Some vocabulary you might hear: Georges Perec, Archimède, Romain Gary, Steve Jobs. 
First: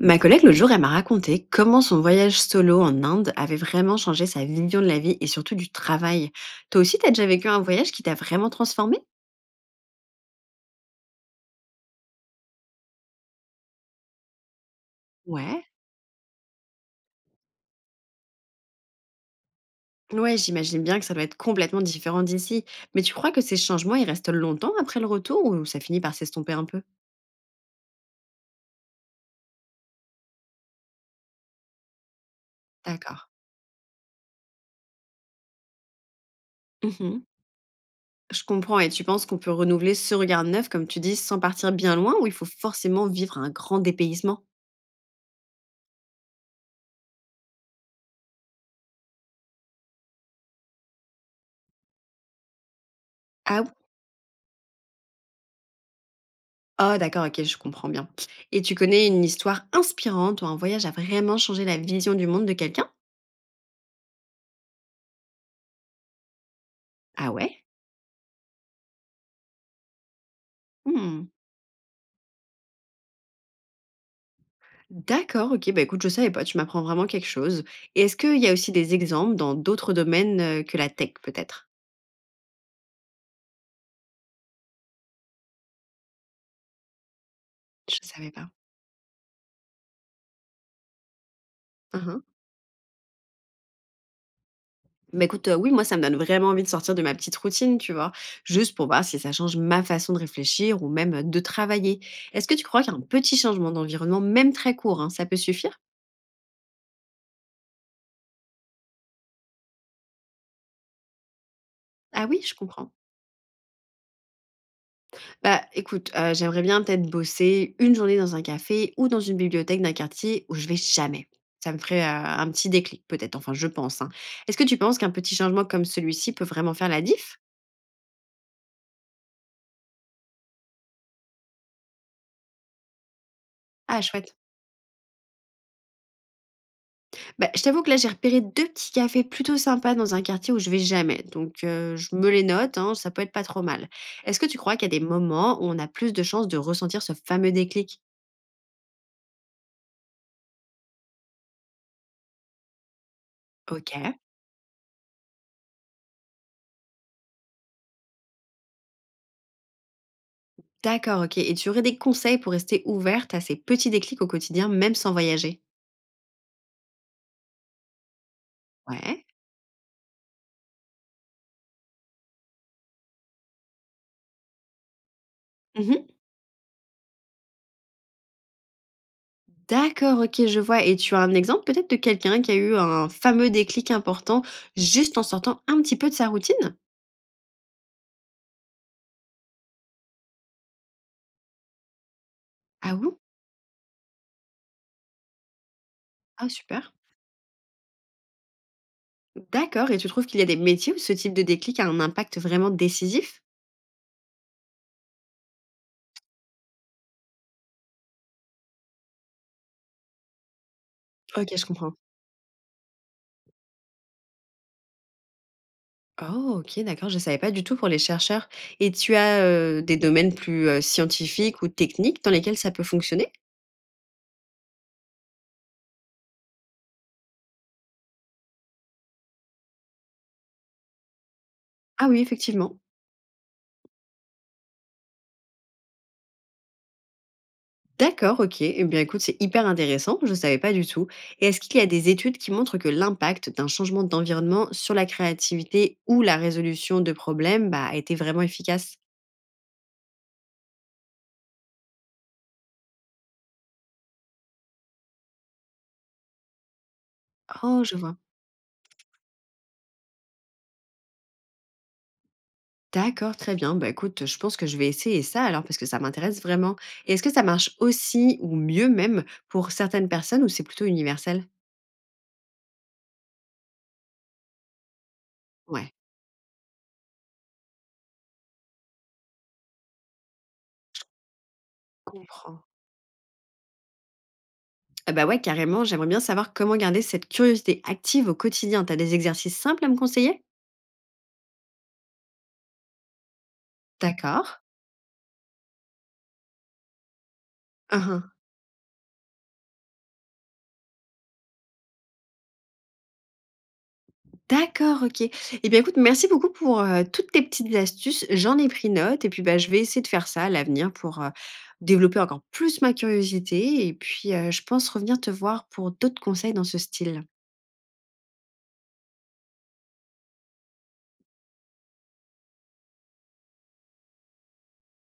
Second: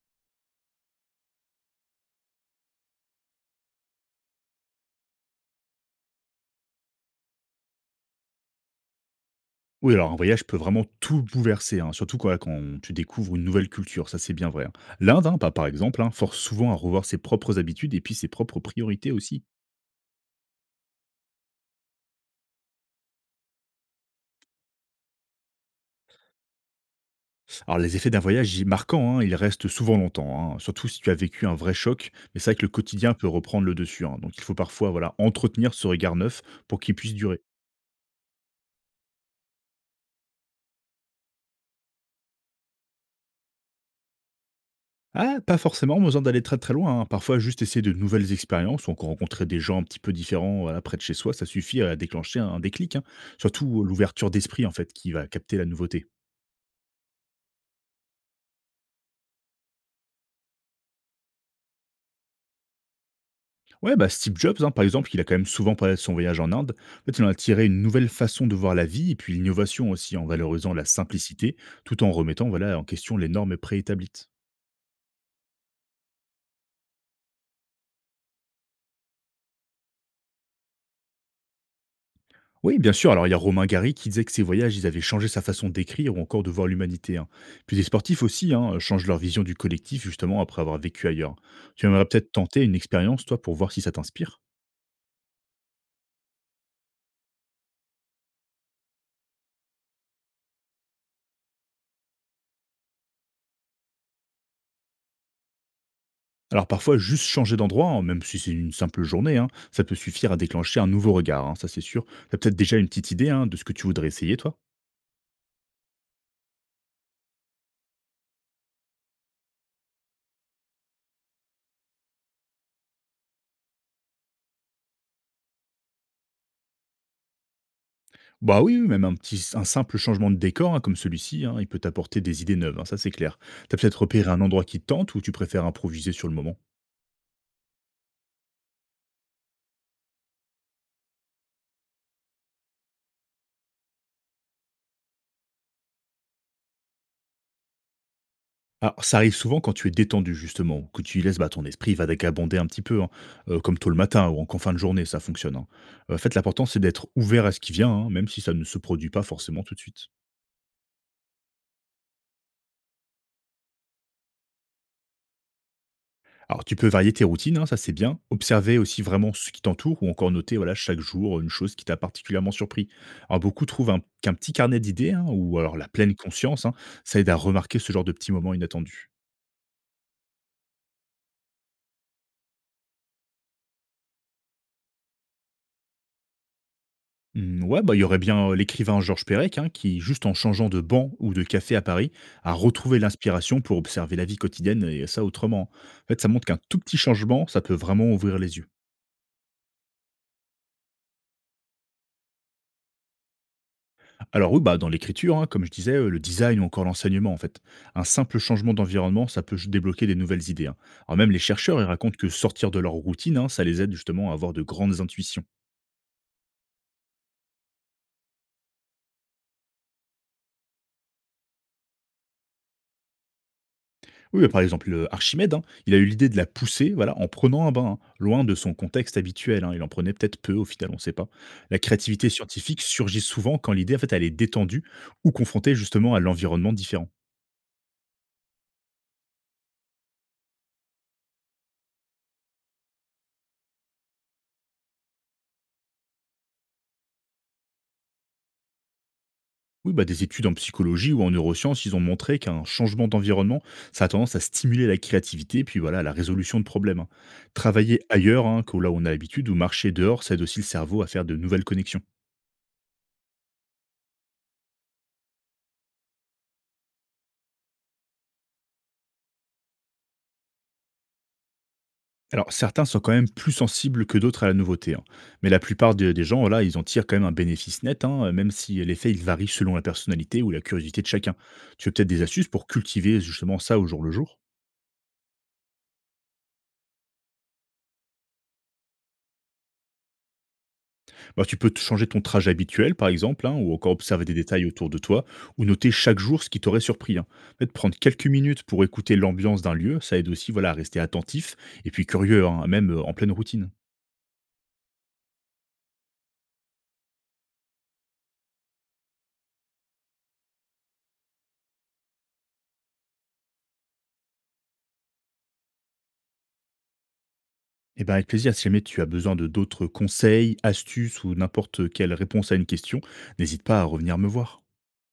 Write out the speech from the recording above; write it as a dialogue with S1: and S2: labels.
S1: Ma collègue, l'autre jour, elle m'a raconté comment son voyage solo en Inde avait vraiment changé sa vision de la vie et surtout du travail. Toi aussi, t'as déjà vécu un voyage qui t'a vraiment transformé?
S2: Oui, alors un voyage peut vraiment tout bouleverser, hein, surtout quoi, quand tu découvres une nouvelle culture, ça c'est bien vrai. Hein. L'Inde, hein, bah,
S1: Ouais.
S2: par exemple, hein, force souvent à revoir ses propres habitudes et puis ses propres priorités aussi.
S1: Ouais, j'imagine bien que ça doit être complètement différent d'ici. Mais tu crois que ces changements, ils restent longtemps après le retour ou ça finit par s'estomper un peu?
S2: Alors les effets d'un voyage marquant, hein, ils restent souvent longtemps, hein, surtout si tu as vécu un vrai choc, mais c'est vrai que le quotidien
S1: D'accord.
S2: peut reprendre le dessus. Hein. Donc il faut parfois voilà, entretenir ce regard neuf pour qu'il puisse
S1: Mhm.
S2: durer.
S1: Je comprends. Et tu penses qu'on peut renouveler ce regard neuf, comme tu dis, sans partir bien loin ou il faut forcément vivre un grand dépaysement?
S2: Ah, pas forcément besoin d'aller très très loin. Hein. Parfois, juste essayer de nouvelles expériences ou encore rencontrer des gens un petit peu différents voilà, près de chez soi, ça suffit à déclencher un déclic. Hein.
S1: Ah.
S2: Surtout l'ouverture d'esprit, en fait, qui va capter la nouveauté.
S1: Oh, d'accord, OK, je comprends bien. Et tu connais une histoire inspirante où un voyage a vraiment changé la vision du monde de quelqu'un?
S2: Ouais, bah Steve Jobs, hein, par exemple, il a quand même souvent parlé de son voyage en Inde. En fait, il
S1: Ah
S2: en a
S1: ouais?
S2: tiré une nouvelle façon de voir la vie et puis l'innovation aussi, en valorisant la
S1: Mmh.
S2: simplicité, tout en remettant voilà, en question les normes préétablies.
S1: D'accord, OK, bah écoute, je savais pas, tu m'apprends vraiment quelque chose. Et est-ce qu'il y a aussi des exemples dans d'autres domaines, que la tech peut-être?
S2: Oui, bien sûr. Alors, il y a Romain Gary qui disait que ses voyages, ils avaient changé sa façon d'écrire ou encore de voir l'humanité. Hein. Puis les
S1: Je
S2: sportifs
S1: savais pas.
S2: aussi hein, changent leur vision du collectif, justement, après avoir vécu ailleurs. Tu
S1: Hein,
S2: aimerais
S1: hein.
S2: peut-être tenter une expérience, toi, pour voir si ça t'inspire.
S1: Bah écoute, oui, moi ça me donne vraiment envie de sortir de ma petite routine, tu vois? Juste pour voir si ça change ma façon de réfléchir ou même, de travailler. Est-ce que tu crois qu'un petit changement d'environnement, même très court, hein, ça peut suffire?
S2: Alors, parfois, juste changer d'endroit, hein, même si c'est une simple journée, hein, ça peut suffire à déclencher un nouveau regard, hein, ça c'est sûr.
S1: Ah
S2: Tu as
S1: oui, je
S2: peut-être déjà une
S1: comprends.
S2: petite idée hein, de ce que tu voudrais essayer, toi.
S1: Bah, écoute, j'aimerais bien peut-être bosser une journée dans un café ou dans une bibliothèque d'un quartier où je vais jamais. Ça me ferait, un petit déclic peut-être, enfin je pense, hein. Est-ce que tu penses qu'un petit changement comme celui-ci peut vraiment faire la diff?
S2: Bah oui, oui, même un petit, un simple changement de décor hein, comme celui-ci, hein, il peut t'apporter des idées neuves, hein, ça c'est clair. T'as
S1: Ah
S2: peut-être repéré
S1: chouette.
S2: un endroit qui te tente ou tu préfères improviser sur le moment.
S1: Bah, je t'avoue que là, j'ai repéré 2 petits cafés plutôt sympas dans un quartier où je vais jamais, donc je me les note, hein, ça peut être pas trop mal. Est-ce que tu crois qu'il y a des moments où on a plus de chances de ressentir ce fameux déclic?
S2: Alors, ça arrive souvent quand tu es détendu justement, que tu laisses, bah, ton esprit vagabonder un petit peu, hein, comme tôt le
S1: OK.
S2: matin ou en qu'en fin de journée, ça fonctionne, hein. En fait, l'important, c'est d'être ouvert à ce qui vient, hein, même si ça ne se produit pas forcément tout de suite.
S1: D'accord, OK, et tu aurais des conseils pour rester ouverte à ces petits déclics au quotidien, même sans voyager?
S2: Alors, tu peux varier tes routines, hein, ça c'est bien. Observer aussi
S1: Ouais.
S2: vraiment ce qui t'entoure ou encore noter, voilà, chaque jour, une chose qui t'a particulièrement surpris. Alors beaucoup trouvent un qu'un petit carnet d'idées, hein, ou alors
S1: Mmh
S2: la
S1: mh.
S2: pleine conscience, hein, ça aide à remarquer ce genre de petits moments inattendus.
S1: D'accord, OK, je vois, et tu as un exemple peut-être de quelqu'un qui a eu un fameux déclic important juste en sortant un petit peu de sa routine?
S2: Mmh, ouais, bah, il y aurait bien, l'écrivain Georges Perec, hein, qui, juste en changeant de banc ou de café à Paris, a
S1: Ah
S2: retrouvé
S1: bon?
S2: l'inspiration pour observer la vie quotidienne et ça autrement. En fait, ça montre
S1: Ah
S2: qu'un tout
S1: super.
S2: petit changement, ça peut vraiment ouvrir les yeux.
S1: D'accord, et tu trouves qu'il y a des métiers où ce type de déclic a un impact vraiment décisif?
S2: Alors oui, bah, dans l'écriture, hein, comme je disais, le design ou encore l'enseignement, en fait. Un simple changement d'environnement, ça peut débloquer des nouvelles idées, hein. Alors même les
S1: OK, je
S2: chercheurs, ils
S1: comprends.
S2: racontent que sortir de leur routine, hein, ça les aide justement à avoir de grandes intuitions.
S1: Oh OK, d'accord, je ne savais pas du tout pour les chercheurs, et tu as, des domaines plus, scientifiques ou techniques dans lesquels ça peut fonctionner?
S2: Oui, bah, par exemple, Archimède, hein, il a eu l'idée de la pousser, voilà, en prenant un bain, hein, loin de son contexte habituel, hein. Il en prenait peut-être peu au final, on ne sait pas. La
S1: Ah oui,
S2: créativité
S1: effectivement.
S2: scientifique surgit souvent quand l'idée, en fait, elle est détendue ou confrontée justement à l'environnement différent.
S1: D'accord, OK. Eh bien, écoute, c'est hyper intéressant, je ne savais pas du tout. Et est-ce qu'il y a des études qui montrent que l'impact d'un changement d'environnement sur la créativité ou la résolution de problèmes bah, a été vraiment efficace?
S2: Oui, bah, des études en psychologie ou en neurosciences, ils ont montré qu'un changement d'environnement, ça a tendance à stimuler la créativité, puis voilà, la résolution de problèmes, hein.
S1: Oh, je
S2: Travailler
S1: vois.
S2: ailleurs, hein, que là où on a l'habitude ou marcher dehors, ça aide aussi le cerveau à faire de nouvelles connexions.
S1: D'accord, très bien. Bah, écoute, je pense que je vais essayer ça alors parce que ça m'intéresse vraiment. Et est-ce que ça marche aussi ou mieux même pour certaines personnes ou c'est plutôt universel?
S2: Alors, certains sont quand même plus sensibles que d'autres à la nouveauté, hein. Mais la
S1: Ouais,
S2: plupart des gens, voilà, ils en tirent quand même un bénéfice net, hein, même si l'effet, il varie selon la personnalité ou la curiosité de chacun. Tu as
S1: je
S2: peut-être des astuces
S1: comprends.
S2: pour cultiver justement ça au jour le jour.
S1: Ah bah ouais, carrément, j'aimerais bien savoir comment garder cette curiosité active au quotidien. T'as des exercices simples à me conseiller?
S2: Bah, tu peux te changer ton trajet habituel, par exemple, hein, ou encore observer des
S1: D'accord.
S2: détails autour de toi, ou noter chaque jour ce qui t'aurait surpris. Hein. En fait, prendre quelques
S1: Uhum.
S2: minutes pour écouter l'ambiance d'un lieu, ça aide aussi voilà, à rester attentif et puis curieux, hein, même en pleine routine.
S1: D'accord, OK. Eh bien, écoute, merci beaucoup pour, toutes tes petites astuces. J'en ai pris note et puis, bah, je vais essayer de faire ça à l'avenir pour, développer encore plus ma curiosité et puis, je pense revenir te voir pour d'autres conseils dans ce style.
S2: Eh ben, avec plaisir, si jamais tu as besoin de d'autres conseils, astuces ou n'importe quelle réponse à une question, n'hésite pas à revenir me voir.